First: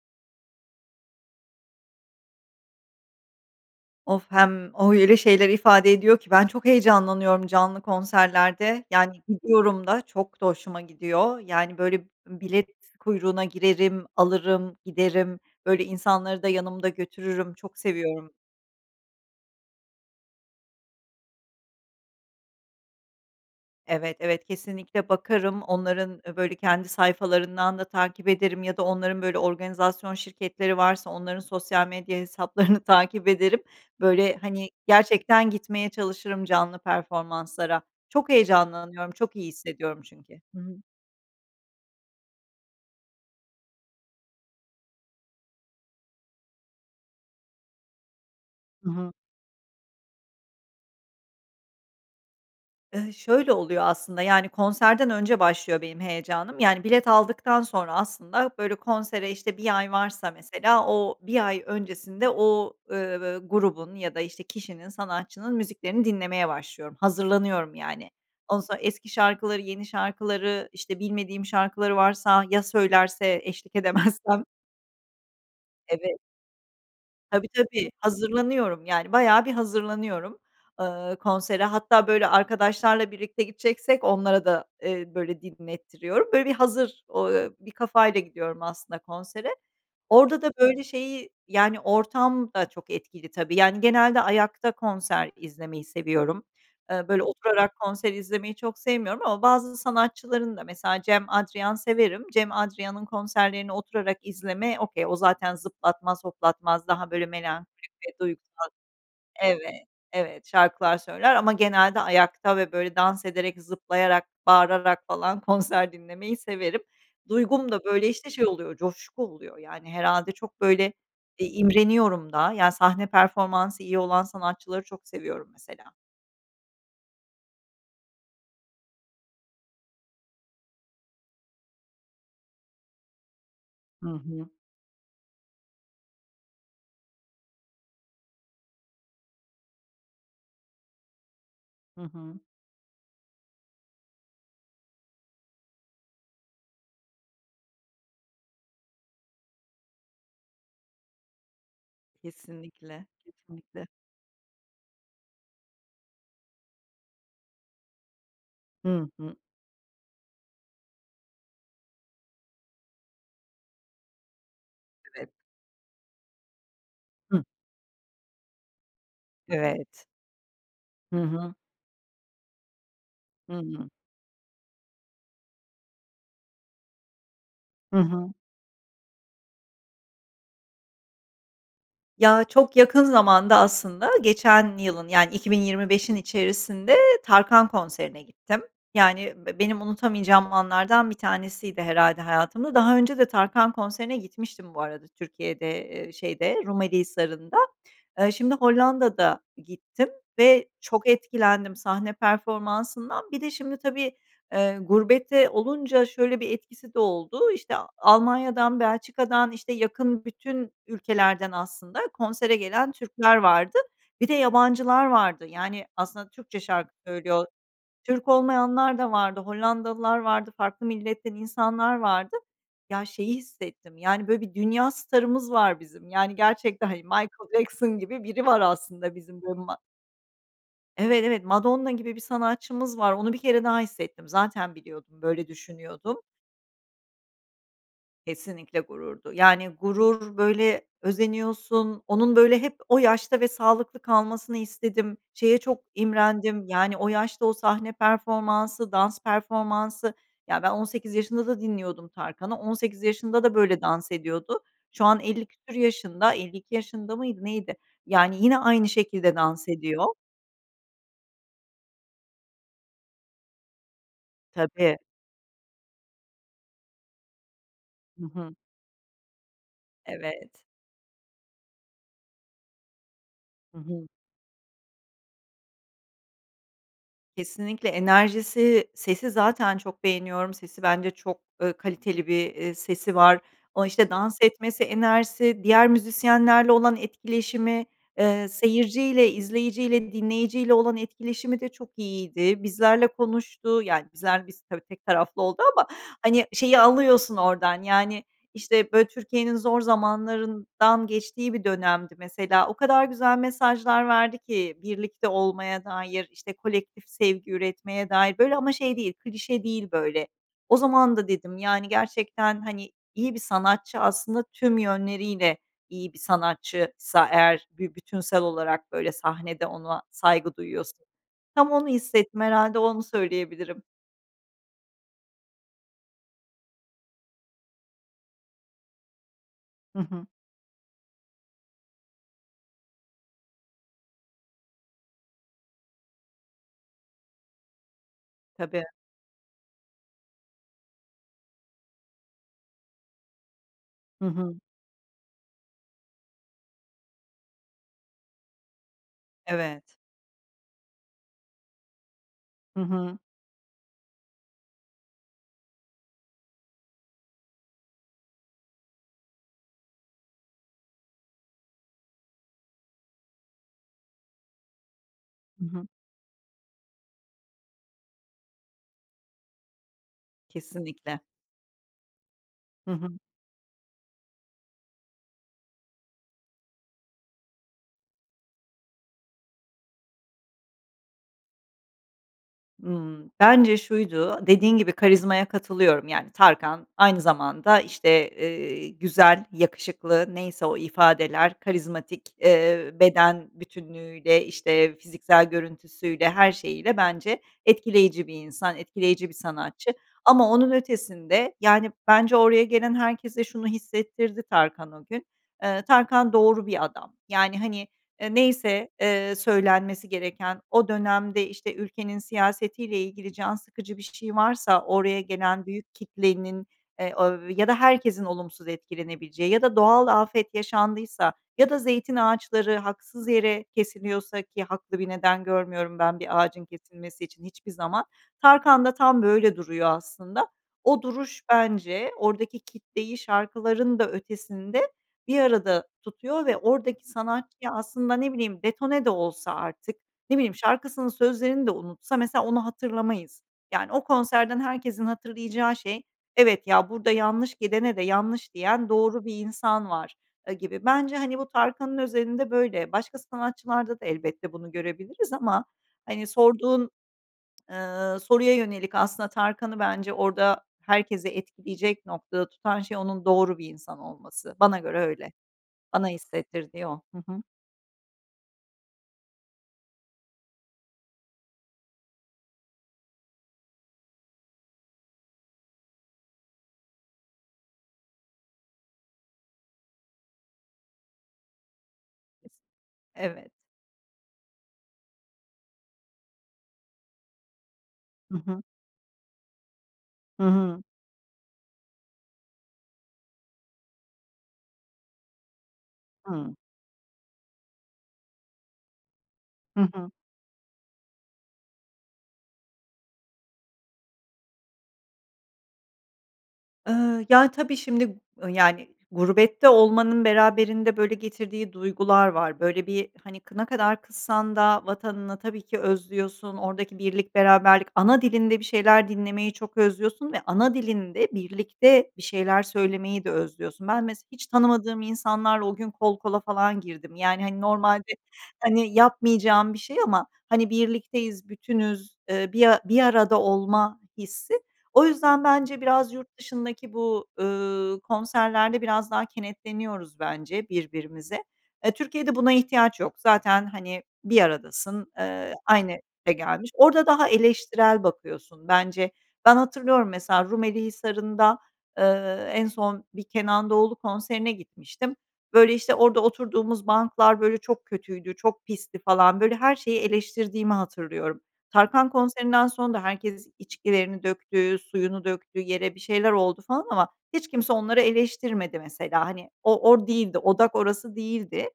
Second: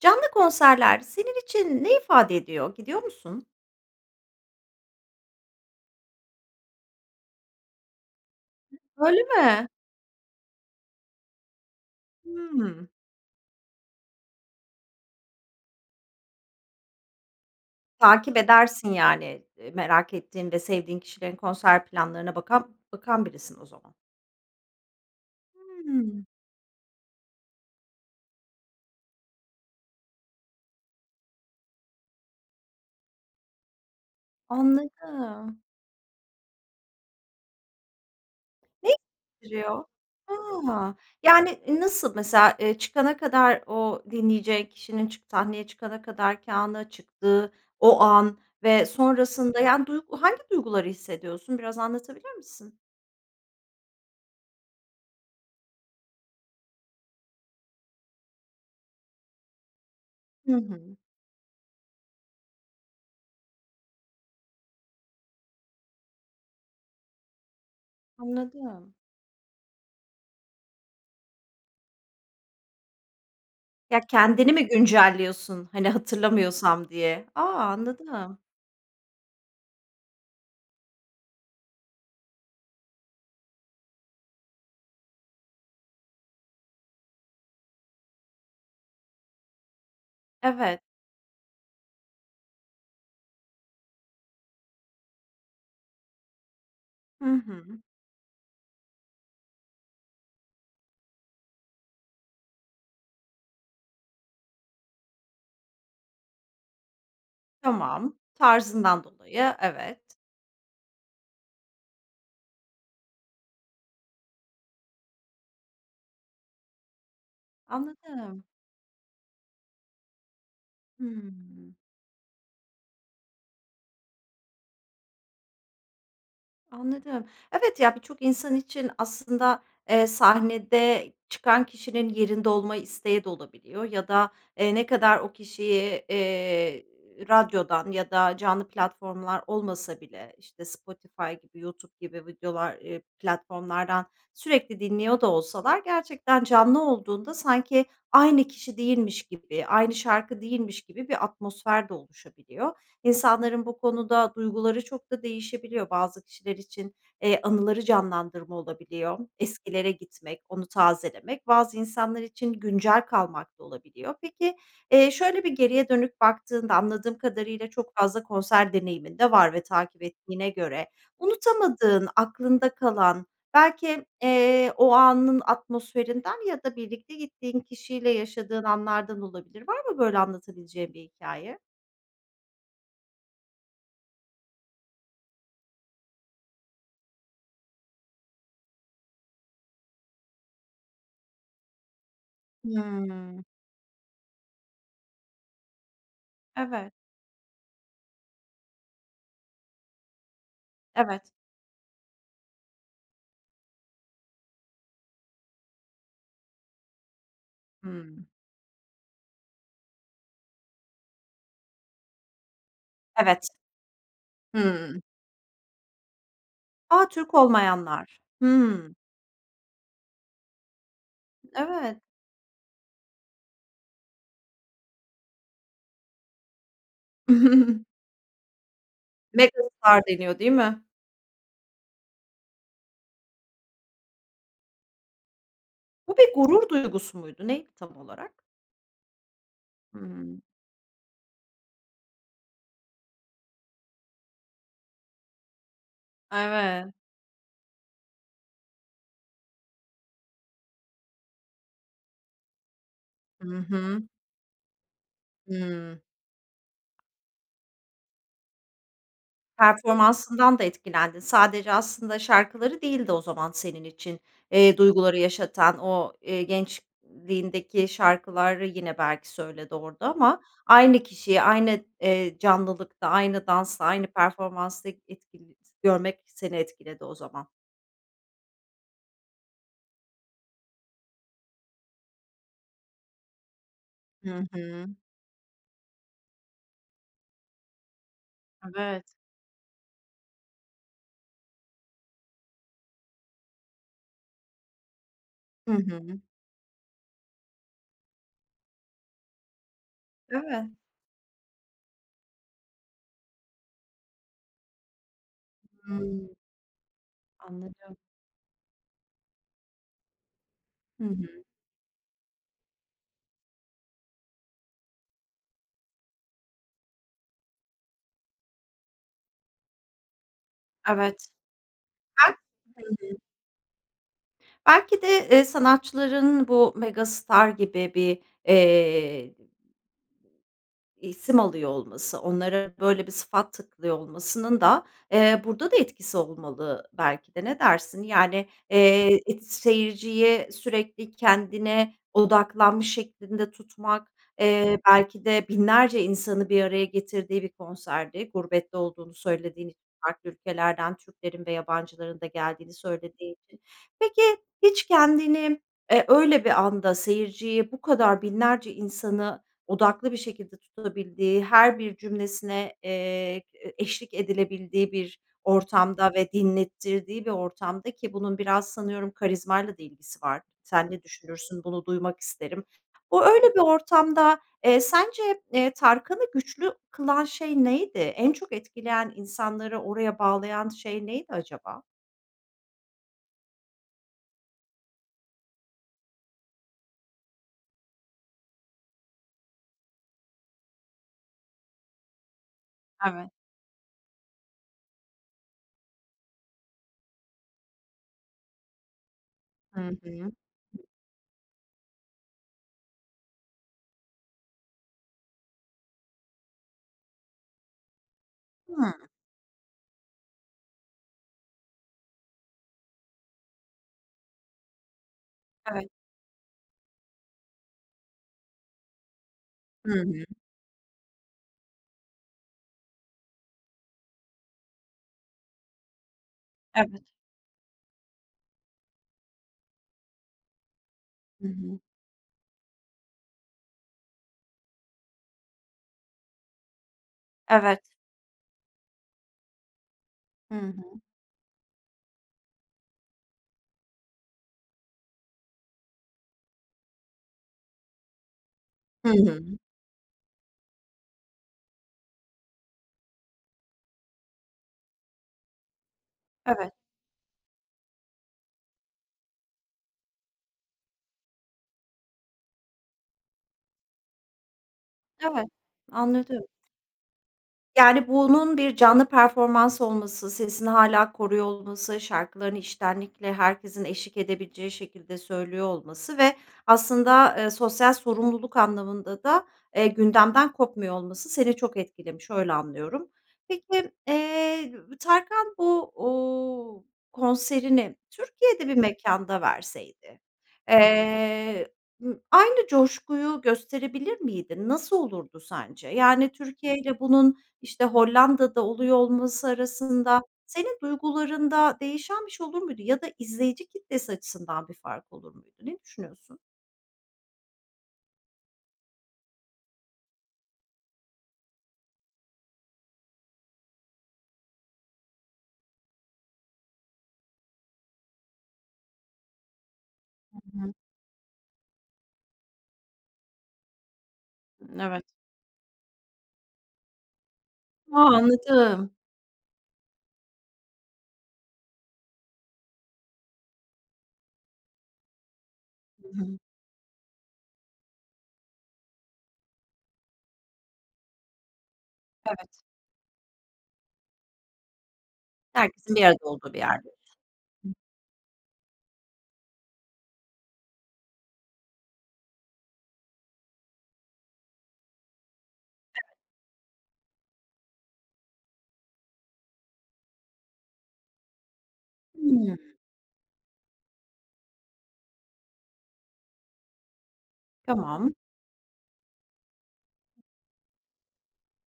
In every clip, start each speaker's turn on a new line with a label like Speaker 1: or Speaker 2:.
Speaker 1: Canlı konserler senin için ne ifade ediyor, gidiyor musun?
Speaker 2: Of, hem o öyle şeyler ifade ediyor ki ben çok heyecanlanıyorum canlı konserlerde. Yani,
Speaker 1: Öyle mi?
Speaker 2: gidiyorum da çok da hoşuma gidiyor, yani böyle, bilet
Speaker 1: Hımm.
Speaker 2: kuyruğuna girerim, alırım, giderim, böyle, insanları da yanımda götürürüm. Çok seviyorum.
Speaker 1: Takip edersin, yani. Eee, merak ettiğin ve sevdiğin kişilerin konser planlarına bakan bakan birisin o zaman.
Speaker 2: Evet, evet, kesinlikle bakarım. Onların,
Speaker 1: Hımm.
Speaker 2: ııı, böyle, kendi sayfalarından da takip ederim ya da onların, böyle, organizasyon şirketleri varsa onların sosyal medya hesaplarını takip ederim. Böyle, hani, gerçekten
Speaker 1: Anladım.
Speaker 2: gitmeye çalışırım canlı performanslara. Çok
Speaker 1: Ne
Speaker 2: heyecanlanıyorum, çok iyi
Speaker 1: [unintelligible]
Speaker 2: hissediyorum çünkü. Hı hı.
Speaker 1: Ha! Yani, nasıl mesela? Eee, çıkana kadar o dinleyeceğin kişinin çı sahneye çıkana kadarki ana, çıktığı o an ve
Speaker 2: Hı hı.
Speaker 1: sonrasında, yani, duygu hangi duyguları hissediyorsun, biraz anlatabilir misin?
Speaker 2: Iıı, şöyle oluyor aslında, yani, konserden önce başlıyor benim heyecanım. Yani bilet aldıktan sonra aslında, böyle, konsere işte 1 ay varsa
Speaker 1: Hı
Speaker 2: mesela
Speaker 1: hı.
Speaker 2: o 1 ay öncesinde o, ııı, grubun ya da, işte, kişinin, sanatçının müziklerini dinlemeye başlıyorum, hazırlanıyorum yani. Ondan sonra
Speaker 1: Anladım.
Speaker 2: eski şarkıları, yeni şarkıları, işte bilmediğim şarkıları varsa, ya söylerse eşlik
Speaker 1: Ya,
Speaker 2: edemezsem?
Speaker 1: kendini mi güncelliyorsun, hani
Speaker 2: Evet.
Speaker 1: hatırlamıyorsam diye? A!
Speaker 2: Tabii, tabii.
Speaker 1: Anladım.
Speaker 2: Hazırlanıyorum yani, bayağı bir hazırlanıyorum, ııı, konsere. Hatta böyle arkadaşlarla birlikte gideceksek onlara da, eee, böyle, dinlettiriyorum. Böyle, bir hazır o eee, bir kafayla gidiyorum aslında konsere. Orada da,
Speaker 1: Evet.
Speaker 2: böyle, şeyi, yani, ortam da çok etkili tabii. Yani, genelde ayakta konser izlemeyi seviyorum. Eee, böyle,
Speaker 1: Hı hı.
Speaker 2: oturarak konser izlemeyi çok sevmiyorum ama bazı sanatçıların da mesela Cem Adrian severim, Cem Adrian'ın konserlerini oturarak izleme okay, o zaten zıplatmaz, hoplatmaz, daha, böyle, melankolik
Speaker 1: Tamam.
Speaker 2: ve duygusal
Speaker 1: Tarzından dolayı
Speaker 2: Evet,
Speaker 1: Evet.
Speaker 2: evet. Şarkılar söyler ama genelde ayakta ve, böyle, dans ederek, zıplayarak, bağırarak falan konser dinlemeyi severim. Duygum da, böyle, işte,
Speaker 1: Anladım.
Speaker 2: şey oluyor, coşku oluyor. Yani, herhâlde çok, böyle, bir
Speaker 1: Hımm.
Speaker 2: imreniyorum da yani sahne performansı iyi olan sanatçıları çok seviyorum mesela.
Speaker 1: Anladım. Evet ya, birçok insan için aslında, eee, sahnede çıkan kişinin yerinde olma isteği de olabiliyor
Speaker 2: Hı
Speaker 1: ya da,
Speaker 2: hı.
Speaker 1: eee, ne kadar o kişiyi, eee, radyodan ya da canlı platformlar olmasa bile, işte, Spotify gibi, YouTube
Speaker 2: Hı
Speaker 1: gibi
Speaker 2: hı.
Speaker 1: videolar eee, platformlardan sürekli dinliyor da olsalar gerçekten canlı olduğunda sanki aynı kişi değilmiş gibi, aynı şarkı değilmiş gibi bir atmosfer de oluşabiliyor.
Speaker 2: Kesinlikle,
Speaker 1: İnsanların bu
Speaker 2: kesinlikle.
Speaker 1: konuda duyguları çok da değişebiliyor. Bazı kişiler için, eee, anıları canlandırma
Speaker 2: Hı
Speaker 1: olabiliyor,
Speaker 2: hı.
Speaker 1: eskilere gitmek, onu tazelemek; bazı insanlar için güncel kalmak da olabiliyor. Peki, eee,
Speaker 2: Evet.
Speaker 1: şöyle bir geriye dönüp baktığında, anladığım
Speaker 2: Hıh.
Speaker 1: kadarıyla çok fazla konser deneyimin de var ve takip
Speaker 2: Evet.
Speaker 1: ettiğine göre
Speaker 2: Hı hı.
Speaker 1: unutamadığın, aklında kalan,
Speaker 2: Hı hı.
Speaker 1: belki, eee, o anın atmosferinden ya da birlikte gittiğin
Speaker 2: Hı
Speaker 1: kişiyle
Speaker 2: hı.
Speaker 1: yaşadığın anlardan olabilir. Var mı böyle anlatabileceğin bir hikâye?
Speaker 2: Ya, çok yakın zamanda aslında geçen yılın, yani, 2025'in içerisinde Tarkan konserine gittim. Yani b benim unutamayacağım anlardan bir tanesiydi herhâlde hayatımda. Daha önce de
Speaker 1: Hımm.
Speaker 2: Tarkan konserine gitmiştim bu arada Türkiye'de, eee, şeyde
Speaker 1: Evet.
Speaker 2: Rumeli Hisarı'nda. Eee, şimdi Hollanda'da gittim ve çok
Speaker 1: Evet.
Speaker 2: etkilendim sahne performansından. Bir de şimdi tabii, eee, gurbette olunca şöyle bir etkisi de oldu: İşte,
Speaker 1: Hımm.
Speaker 2: Almanya'dan, Belçika'dan, işte yakın bütün ülkelerden aslında konsere gelen Türkler
Speaker 1: Evet.
Speaker 2: vardı. Bir de
Speaker 1: Hımm.
Speaker 2: yabancılar vardı, yani aslında Türkçe şarkı
Speaker 1: A! Türk
Speaker 2: söylüyor.
Speaker 1: olmayanlar.
Speaker 2: Türk
Speaker 1: Hımm.
Speaker 2: olmayanlar da vardı, Hollandalılar vardı, farklı milletten insanlar
Speaker 1: Evet.
Speaker 2: vardı. Ya, şeyi hissettim, yani, böyle bir dünya starımız var bizim, yani, gerçekten, hani, Michael Jackson gibi biri var aslında bizim [unintelligible]
Speaker 1: Megastar deniyor, değil mi?
Speaker 2: Evet, evet. Madonna gibi bir sanatçımız var, onu 1 kere daha hissettim. Zaten biliyordum. Böyle
Speaker 1: Bu
Speaker 2: düşünüyordum.
Speaker 1: bir gurur duygusu muydu, neydi tam olarak?
Speaker 2: Kesinlikle gururdu. Yani, gurur,
Speaker 1: Hımm.
Speaker 2: böyle, özeniyorsun, onun, böyle, hep o yaşta ve sağlıklı kalmasını istedim, şeye çok imrendim,
Speaker 1: Evet.
Speaker 2: yani, o yaşta o sahne performansı, dans performansı. Ya, ben 18 yaşında da dinliyordum Tarkan'ı, 18 yaşında
Speaker 1: Hı
Speaker 2: da böyle
Speaker 1: hı.
Speaker 2: dans ediyordu. Şu an elli küsur
Speaker 1: Hımm.
Speaker 2: yaşında. 52 yaşında mıydı, neydi? Yani, yine aynı şekilde dans ediyor.
Speaker 1: Performansından da etkilendin. Sadece aslında şarkıları değildi o zaman senin için, eee,
Speaker 2: Tabii.
Speaker 1: duyguları yaşatan, o, eee, gençliğindeki
Speaker 2: Hı hı.
Speaker 1: şarkıları yine belki söyledi orada ama
Speaker 2: Evet.
Speaker 1: aynı kişiye aynı, eee, canlılıkta aynı
Speaker 2: Hı
Speaker 1: dansta,
Speaker 2: hı.
Speaker 1: aynı performansta etkili görmek seni etkiledi o zaman.
Speaker 2: Kesinlikle. Enerjisi, sesi zaten çok beğeniyorum, sesi bence çok, eee, kaliteli bir, eee, sesi var. O, işte, dans
Speaker 1: Hı
Speaker 2: etmesi,
Speaker 1: hı.
Speaker 2: enerjisi, diğer müzisyenlerle olan etkileşimi, eee,
Speaker 1: Evet.
Speaker 2: seyirciyle, izleyiciyle, dinleyiciyle olan etkileşimi de çok iyiydi. Bizlerle konuştu yani bizler biz tabii tek taraflı oldu
Speaker 1: Hı
Speaker 2: ama,
Speaker 1: hı.
Speaker 2: hani, şeyi alıyorsun oradan, yani, işte, böyle, Türkiye'nin zor
Speaker 1: Evet.
Speaker 2: zamanlarından geçtiği bir dönemdi mesela. O kadar güzel mesajlar verdi ki birlikte olmaya dair,
Speaker 1: Hımm.
Speaker 2: işte, kolektif sevgi
Speaker 1: Anladım.
Speaker 2: üretmeye dair, böyle, ama şey değil, klişe değil, böyle. O
Speaker 1: Hı
Speaker 2: zaman da
Speaker 1: hı.
Speaker 2: dedim yani gerçekten; hani, "İyi bir sanatçı, aslında tüm yönleriyle iyi bir sanatçıysa eğer bir bütünsel olarak böyle sahnede ona saygı duyuyorsun."
Speaker 1: Evet.
Speaker 2: Tam onu hissettim,
Speaker 1: [unintelligible]
Speaker 2: herhâlde
Speaker 1: Hı
Speaker 2: onu
Speaker 1: hı.
Speaker 2: söyleyebilirim.
Speaker 1: Belki de, eee, sanatçıların bu megastar gibi bir, eee
Speaker 2: Hı hı.
Speaker 1: isim alıyor olması, onlara böyle bir sıfat takılıyor olmasının da, eee, burada da etkisi olmalı belki de. Ne dersin? Yani,
Speaker 2: Tabii.
Speaker 1: eee, et seyirciyi sürekli kendine odaklanmış şeklinde tutmak,
Speaker 2: Hı hı.
Speaker 1: eee, belki de binlerce insanı bir araya getirdiği bir konserdi. Gurbette olduğunu söylediğin i
Speaker 2: Evet.
Speaker 1: farklı ülkelerden Türklerin ve yabancıların da geldiğini
Speaker 2: Hı hı.
Speaker 1: söylediğin için Peki, hiç kendini, eee, öyle bir anda seyirciyi bu kadar binlerce insanı odaklı bir şekilde tutabildiği, her bir cümlesine, eee, e eşlik edilebildiği bir
Speaker 2: Hı hı.
Speaker 1: ortamda ve dinlettirdiği bir ortamda, ki bunun biraz sanıyorum karizmayla da ilgisi var, sen ne
Speaker 2: Kesinlikle.
Speaker 1: düşünürsün, bunu duymak isterim.
Speaker 2: Hı hı.
Speaker 1: O, öyle bir ortamda, eee, sence, eee, Tarkan’ı güçlü kılan şey neydi? En çok etkileyen, insanları oraya bağlayan şey neydi acaba?
Speaker 2: Hımm, bence şuydu, dediğin gibi, karizmaya katılıyorum. Yani, Tarkan aynı zamanda, işte, eee, güzel, yakışıklı, neyse o ifadeler, karizmatik, eee,
Speaker 1: Evet.
Speaker 2: beden bütünlüğüyle, işte, fiziksel görüntüsüyle, her şeyiyle bence etkileyici bir insan, etkileyici bir
Speaker 1: Hı
Speaker 2: sanatçı
Speaker 1: hı.
Speaker 2: ama onun ötesinde, yani, bence oraya gelen herkese şunu hissettirdi Tarkan o gün: Eee, Tarkan doğru bir adam. Yani, hani, eee, neyse,
Speaker 1: Hıı.
Speaker 2: eee, söylenmesi gereken, o dönemde, işte, ülkenin siyasetiyle ilgili can sıkıcı bir şey varsa oraya gelen
Speaker 1: Evet
Speaker 2: büyük kitlenin, eee, av ya da herkesin olumsuz etkilenebileceği ya da
Speaker 1: Hı
Speaker 2: doğal
Speaker 1: hı.
Speaker 2: afet yaşandıysa ya da zeytin ağaçları haksız yere kesiliyorsa, ki haklı bir neden görmüyorum ben bir ağacın
Speaker 1: Evet.
Speaker 2: kesilmesi için hiçbir zaman, Tarkan da tam böyle duruyor aslında. O duruş
Speaker 1: Hı hı.
Speaker 2: bence oradaki kitleyi şarkıların da ötesinde bir arada tutuyor ve oradaki sanatçıyı
Speaker 1: Evet.
Speaker 2: aslında, ne bileyim, detone de olsa artık, ne bileyim,
Speaker 1: Hı hı.
Speaker 2: şarkısının sözlerini de unutsa mesela onu hatırlamayız. Yani, o konserden herkesin hatırlayacağı şey: "Evet ya, burada yanlış gidene de yanlış diyen
Speaker 1: Hı
Speaker 2: doğru bir
Speaker 1: hı.
Speaker 2: insan var." aaa, gibi. Bence, hani, bu Tarkan'ın özelinde böyle. Başka sanatçılarda da elbette bunu görebiliriz ama, hani,
Speaker 1: Evet.
Speaker 2: sorduğun, ııı, soruya yönelik, aslında Tarkan'ı bence orada herkesi etkileyecek noktada tutan şey onun doğru bir insan olması. Bana göre öyle,
Speaker 1: Evet,
Speaker 2: bana
Speaker 1: anladım.
Speaker 2: hissettirdiği o. Hı hı.
Speaker 1: Yani, bunun bir canlı performans olması, sesini hâlâ koruyor olması, şarkılarını içtenlikle herkesin eşlik edebileceği şekilde söylüyor olması ve aslında, eee, sosyal sorumluluk anlamında da, eee, gündemden kopmuyor olması seni çok etkilemiş, öyle anlıyorum.
Speaker 2: Evet.
Speaker 1: Peki, eee, Tarkan bu, uuu, konserini
Speaker 2: Hı hı.
Speaker 1: Türkiye'de bir mekânda verseydi,
Speaker 2: Hı hı.
Speaker 1: eee, aynı coşkuyu gösterebilir miydin? Nasıl olurdu sence? Yani
Speaker 2: Hımm.
Speaker 1: Türkiye'yle bunun, işte, Hollanda'da oluyor olması
Speaker 2: Hı hı.
Speaker 1: arasında senin duygularında değişen bir şey olur muydu ya da izleyici kitlesi açısından bir fark olur muydu? Ne düşünüyorsun?
Speaker 2: Iıı, yani, tabii, şimdi, ııı, yani, gurbette olmanın beraberinde böyle getirdiği duygular var. Böyle, bir, hani, kı ne kadar kızsan da vatanına tabii ki özlüyorsun, oradaki birlik beraberlik, ana dilinde bir şeyler dinlemeyi çok özlüyorsun ve
Speaker 1: Hı
Speaker 2: ana
Speaker 1: hı.
Speaker 2: dilinde birlikte bir şeyler söylemeyi de özlüyorsun. Ben mesela hiç tanımadığım
Speaker 1: Evet.
Speaker 2: insanlarla o gün kol kola falan girdim. Yani, hani,
Speaker 1: A!
Speaker 2: normalde, hani,
Speaker 1: Anladım.
Speaker 2: yapmayacağım bir şey ama, hani, birlikteyiz, bütünüz, eee, bir a bir arada olma hissi. O yüzden bence
Speaker 1: Hı
Speaker 2: biraz yurt
Speaker 1: hı.
Speaker 2: dışındaki bu, ııı, konserlerde biraz daha kenetleniyoruz bence birbirimize. Eee, Türkiye'de buna
Speaker 1: Evet.
Speaker 2: ihtiyaç yok. Zaten, hani, bir aradasın, eee, aynı
Speaker 1: Herkesin bir arada olduğu
Speaker 2: [unintelligible]
Speaker 1: bir
Speaker 2: gelmiş.
Speaker 1: yer
Speaker 2: Orada
Speaker 1: diyorsun.
Speaker 2: daha
Speaker 1: Hı.
Speaker 2: eleştirel bakıyorsun bence. Ben hatırlıyorum mesela Rumeli Hisarı'nda, eee, en son bir Kenan Doğulu konserine gitmiştim. Böyle, işte,
Speaker 1: Evet.
Speaker 2: orada oturduğumuz banklar, böyle, çok kötüydü, çok pisti falan. Böyle, her şeyi eleştirdiğimi hatırlıyorum. Tarkan
Speaker 1: Hımm.
Speaker 2: konserinden sonra da herkes içkilerini döktü, suyunu döktü yere, bir şeyler oldu falan ama hiç kimse onları
Speaker 1: Tamam.
Speaker 2: eleştirmedi mesela. Hani o, od değildi, odak orası değildi.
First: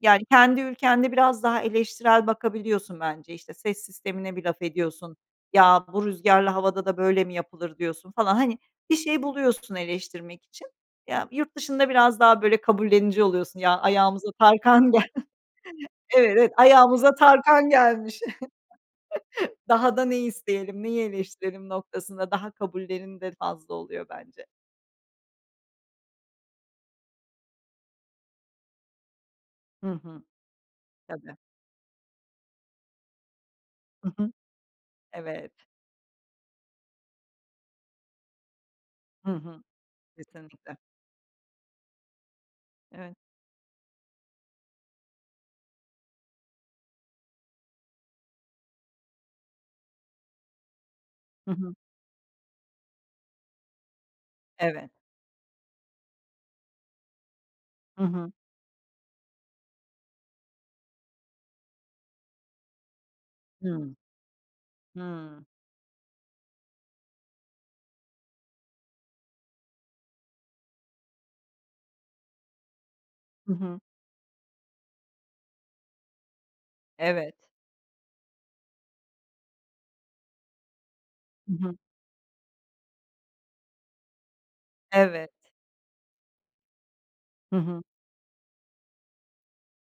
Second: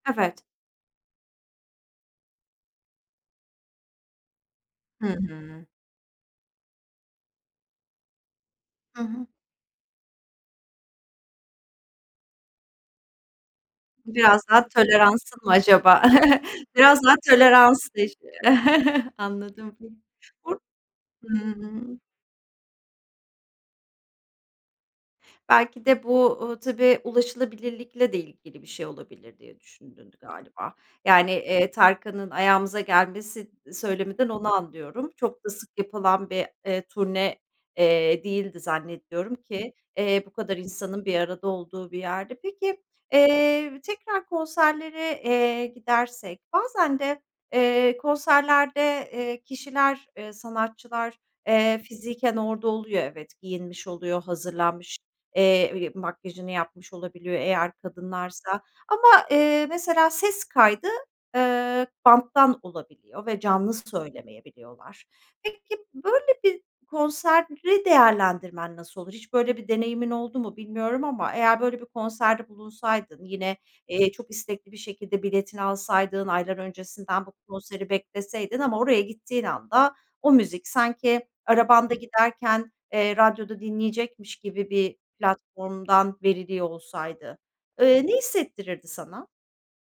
Speaker 2: Yani,
Speaker 1: Evet.
Speaker 2: kendi ülkende biraz daha eleştirel bakabiliyorsun bence. İşte, ses sistemine bir laf
Speaker 1: Hı
Speaker 2: ediyorsun,
Speaker 1: hı.
Speaker 2: "Ya, bu rüzgârlı havada da böyle mi yapılır?" diyorsun falan. Hani, bir
Speaker 1: Hı
Speaker 2: şey
Speaker 1: hı.
Speaker 2: buluyorsun eleştirmek için. Ya, yurt dışında biraz daha, böyle, kabullenici oluyorsun. "Ya, ayağımıza
Speaker 1: Biraz daha
Speaker 2: Tarkan gel
Speaker 1: toleransın mı acaba?
Speaker 2: Evet, evet,
Speaker 1: Biraz
Speaker 2: ayağımıza
Speaker 1: daha
Speaker 2: Tarkan
Speaker 1: tolerans da iş
Speaker 2: gelmiş.
Speaker 1: anladım.
Speaker 2: Daha da ne
Speaker 1: Or
Speaker 2: isteyelim, neyi eleştirelim
Speaker 1: Hımm.
Speaker 2: noktasında daha kabullenim de fazla oluyor bence.
Speaker 1: Belki de bu, ııı, tabii, ulaşılabilirlikle de ilgili bir şey olabilir diye
Speaker 2: Hı
Speaker 1: düşündün
Speaker 2: hı.
Speaker 1: galiba. Yani,
Speaker 2: Tabii.
Speaker 1: eee, Tarkan'ın ayağımıza gelmesi
Speaker 2: Hı
Speaker 1: söyleminden
Speaker 2: hı.
Speaker 1: onu anlıyorum. Çok da
Speaker 2: Evet.
Speaker 1: sık yapılan bir, eee, turne, eee, değildi
Speaker 2: Hı
Speaker 1: zannediyorum
Speaker 2: hı.
Speaker 1: ki, eee, bu kadar
Speaker 2: Kesinlikle.
Speaker 1: insanın bir arada olduğu bir yerde. Peki,
Speaker 2: Evet.
Speaker 1: eee, tekrar konserlere, eee, gidersek, bazen de, eee, konserlerde, eee, kişiler, eee, sanatçılar,
Speaker 2: Hı hı.
Speaker 1: eee, fiziken orada oluyor; evet, giyinmiş oluyor,
Speaker 2: Evet.
Speaker 1: hazırlanmış, eee, makyajını yapmış olabiliyor eğer
Speaker 2: Hı hı.
Speaker 1: kadınlarsa. Ama, eee, mesela ses kaydı, eee, banttan olabiliyor ve canlı
Speaker 2: Hımm.
Speaker 1: söylemeyebiliyorlar.
Speaker 2: Hıı.
Speaker 1: Peki, böyle bir konseri değerlendirmen nasıl olur? Hiç böyle bir deneyimin oldu mu, bilmiyorum ama eğer böyle bir konserde bulunsaydın,
Speaker 2: Hı
Speaker 1: yine,
Speaker 2: hı.
Speaker 1: eee, çok istekli bir şekilde biletini alsaydın, aylar öncesinden bu
Speaker 2: Evet.
Speaker 1: konseri bekleseydin ama oraya gittiğin anda o müzik sanki
Speaker 2: Hı hı.
Speaker 1: arabanda giderken, eee, radyoda dinleyecekmiş gibi bir
Speaker 2: Evet.
Speaker 1: platformdan veriliyor olsaydı,
Speaker 2: Hı hı.
Speaker 1: eee, ne hissettirirdi sana?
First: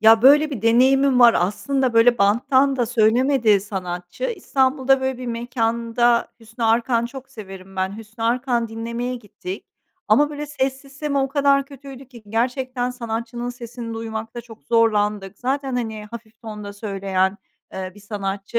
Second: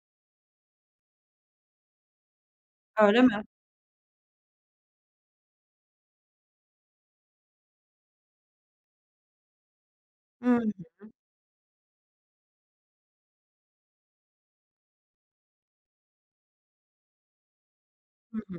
Speaker 2: Ya, böyle bir deneyimim var. Aslında, böyle, banttan da
Speaker 1: Öyle mi?
Speaker 2: söylemedi sanatçı. İstanbul'da, böyle, bir mekânda, Hüsnü Arkan çok severim ben, Hüsnü Arkan dinlemeye gittik. Ama, böyle,
Speaker 1: Hımm,
Speaker 2: ses
Speaker 1: hı hı.
Speaker 2: sistemi o kadar kötüydü ki gerçekten sanatçının sesini duymakta çok zorlandık. Zaten, hani, hafif tonda söyleyen, eee, bir
Speaker 1: Hı hı.
Speaker 2: sanatçı.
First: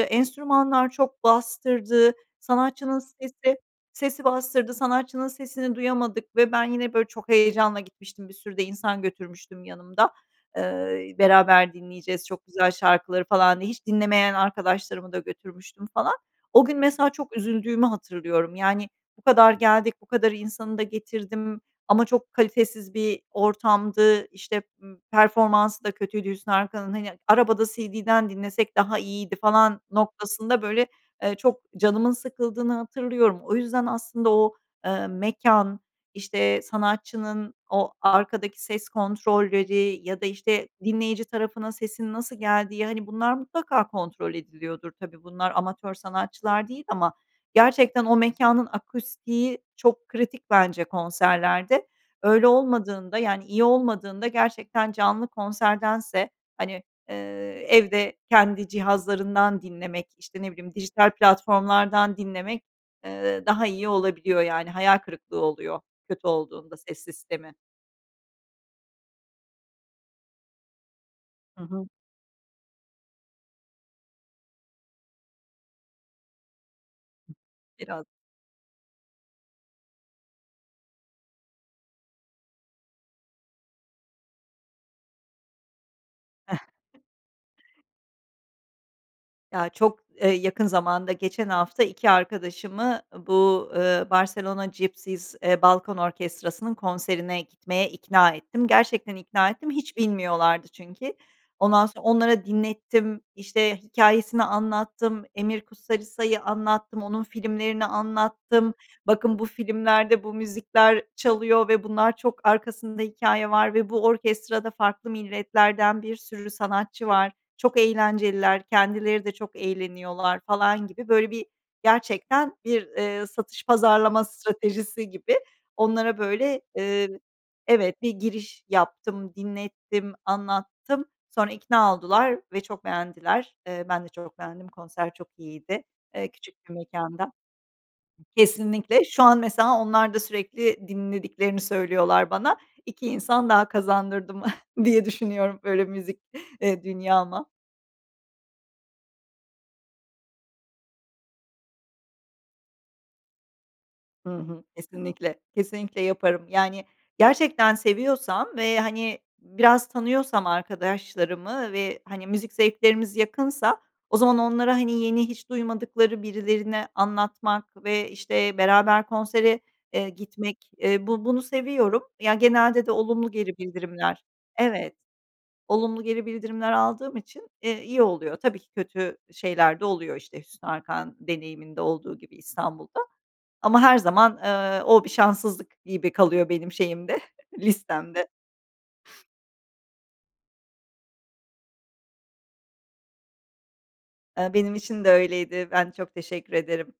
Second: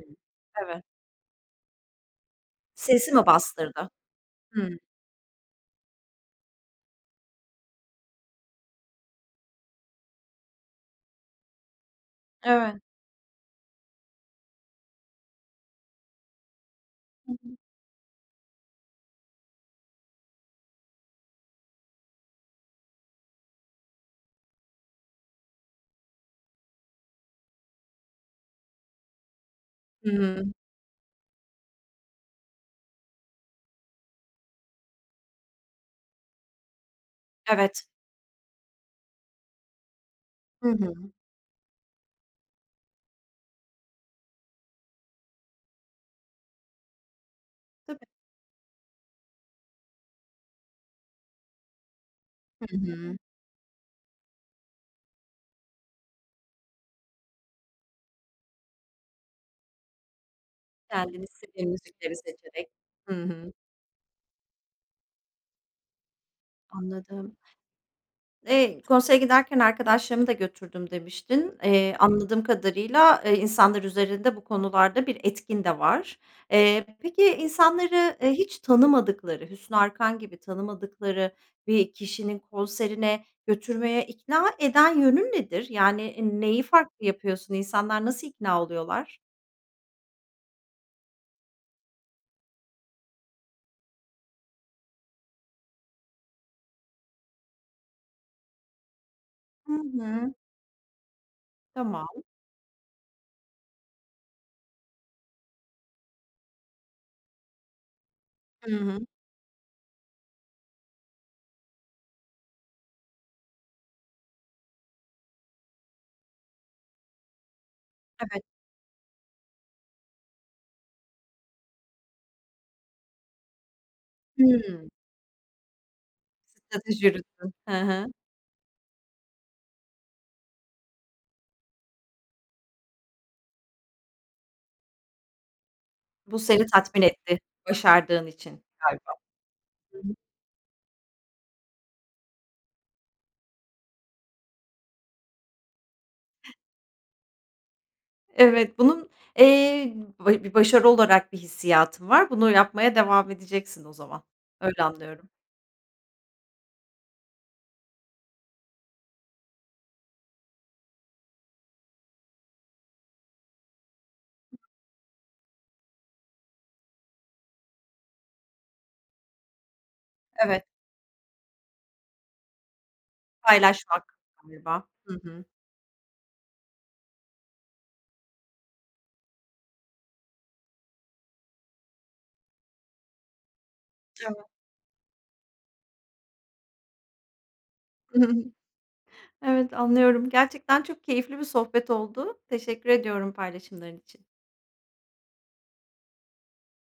Speaker 1: Evet.
Speaker 2: Enstrümanlar çok bastırdı. Sanatçının
Speaker 1: Sesi mi
Speaker 2: sesi
Speaker 1: bastırdı?
Speaker 2: sesi bastırdı.
Speaker 1: Hımm.
Speaker 2: Sanatçının sesini duyamadık ve ben yine, böyle, çok heyecanla gitmiştim, bir sürü de insan götürmüştüm yanımda. Eee, beraber dinleyeceğiz, çok güzel
Speaker 1: Evet.
Speaker 2: şarkıları falan diye. Hiç dinlemeyen arkadaşlarımı da götürmüştüm falan. O gün mesela çok
Speaker 1: [unintelligible]
Speaker 2: üzüldüğümü hatırlıyorum. Yani, bu kadar geldik. Bu kadar insanı da getirdim ama çok kalitesiz bir ortamdı. İşte, ımm, performansı da kötüydü Hüsnü Arkan'ın. Hani, arabada CD'den dinlesek daha iyiydi falan
Speaker 1: Hı hı.
Speaker 2: noktasında, böyle, eee, çok canımın sıkıldığını hatırlıyorum. O yüzden aslında o, eee, mekân, işte, sanatçının
Speaker 1: Evet.
Speaker 2: o arkadaki ses kontrolleri ya da, işte,
Speaker 1: Hı hı.
Speaker 2: dinleyici tarafına sesinin nasıl geldiği. Hani, bunlar mutlaka kontrol ediliyordur tabii. Bunlar amatör sanatçılar değil ama gerçekten
Speaker 1: Tabii.
Speaker 2: o mekânın akustiği çok kritik bence konserlerde. Öyle
Speaker 1: Hı
Speaker 2: olmadığında
Speaker 1: hı.
Speaker 2: yani iyi olmadığında gerçekten canlı konserdense, hani, eee, evde kendi cihazlarından dinlemek, işte, ne bileyim, dijital
Speaker 1: Kendiniz istediğin
Speaker 2: platformlardan
Speaker 1: müzikleri
Speaker 2: dinlemek,
Speaker 1: seçerek. Hı
Speaker 2: eee,
Speaker 1: hı.
Speaker 2: daha iyi olabiliyor, yani hayal kırıklığı oluyor kötü olduğunda ses
Speaker 1: Anladım.
Speaker 2: sistemi.
Speaker 1: Eee, konsere giderken arkadaşlarımı da götürdüm demiştin.
Speaker 2: Hı hı.
Speaker 1: Eee, anladığım kadarıyla, eee, insanlar üzerinde bu konularda bir etkin de var. Eee, peki,
Speaker 2: Biraz.
Speaker 1: insanları, eee, hiç tanımadıkları, Hüsnü Arkan gibi, tanımadıkları bir kişinin konserine götürmeye ikna eden yönün nedir? Yani, neyi farklı yapıyorsun? İnsanlar nasıl ikna oluyorlar?
Speaker 2: Ya, çok, eee, yakın zamanda, geçen hafta 2 arkadaşımı bu, eee, Barcelona Gipsy, eee, balKan Orchestra'sının konserine gitmeye ikna ettim. Gerçekten ikna ettim,
Speaker 1: Hı
Speaker 2: hiç
Speaker 1: hı.
Speaker 2: bilmiyorlardı çünkü. Ondan sonra
Speaker 1: Tamam.
Speaker 2: onlara dinlettim, işte, hikâyesini anlattım, Emir Kusturica’yı anlattım, onun filmlerini
Speaker 1: Hı
Speaker 2: anlattım.
Speaker 1: hı.
Speaker 2: Bakın, bu filmlerde bu müzikler çalıyor ve bunlar çok arkasında hikâye var ve bu orkestrada farklı milletlerden bir sürü sanatçı var. Çok
Speaker 1: Evet.
Speaker 2: eğlenceliler, kendileri de çok eğleniyorlar falan gibi, böyle, bir gerçekten bir, eee, satış pazarlama
Speaker 1: Hımm.
Speaker 2: stratejisi gibi onlara, böyle,
Speaker 1: Strateji
Speaker 2: eee
Speaker 1: yürüttün. He
Speaker 2: Evet, bir
Speaker 1: he.
Speaker 2: giriş yaptım, dinlettim, anlattım. Sonra ikna oldular ve çok beğendiler. Eee, ben de çok beğendim, konser çok iyiydi, eee,
Speaker 1: Bu
Speaker 2: küçük
Speaker 1: seni
Speaker 2: bir
Speaker 1: tatmin
Speaker 2: mekânda.
Speaker 1: etti başardığın için
Speaker 2: Kesinlikle.
Speaker 1: galiba.
Speaker 2: Şu an mesela onlar
Speaker 1: [unintelligible]
Speaker 2: da sürekli dinlediklerini söylüyorlar bana. 2 insan daha kazandırdım diye düşünüyorum, böyle, müzik, eee, dünyama.
Speaker 1: Evet, bunun, eee, vey bir başarı olarak bir hissiyatı var. Bunu yapmaya devam edeceksin o zaman.
Speaker 2: Hı hı,
Speaker 1: Öyle anlıyorum.
Speaker 2: kesinlikle, kesinlikle yaparım. Yani, gerçekten seviyorsam ve, hani, biraz tanıyorsam arkadaşlarımı ve, hani, müzik zevklerimiz yakınsa o zaman onlara, hani, yeni hiç duymadıkları birilerini anlatmak ve, işte, beraber konsere, eee,
Speaker 1: Evet.
Speaker 2: gitmek, eee, bu bunu seviyorum. Ya, genelde de olumlu geri
Speaker 1: Paylaşmak
Speaker 2: bildirimler
Speaker 1: galiba.
Speaker 2: Evet.
Speaker 1: Hı hı.
Speaker 2: Olumlu geri bildirimler aldığım için, eee, iyi oluyor. Tabii ki kötü şeyler de oluyor, işte, Hüsnü Arkan deneyiminde olduğu gibi İstanbul'da ama her zaman,
Speaker 1: [unintelligible]
Speaker 2: eee, o bir şanssızlık gibi kalıyor benim şeyimde, listemde.
Speaker 1: Evet, anlıyorum. Gerçekten çok keyifli bir sohbet oldu. Teşekkür ediyorum paylaşımların için.
Speaker 2: Eee, benim için de öyleydi. Ben çok teşekkür ederim.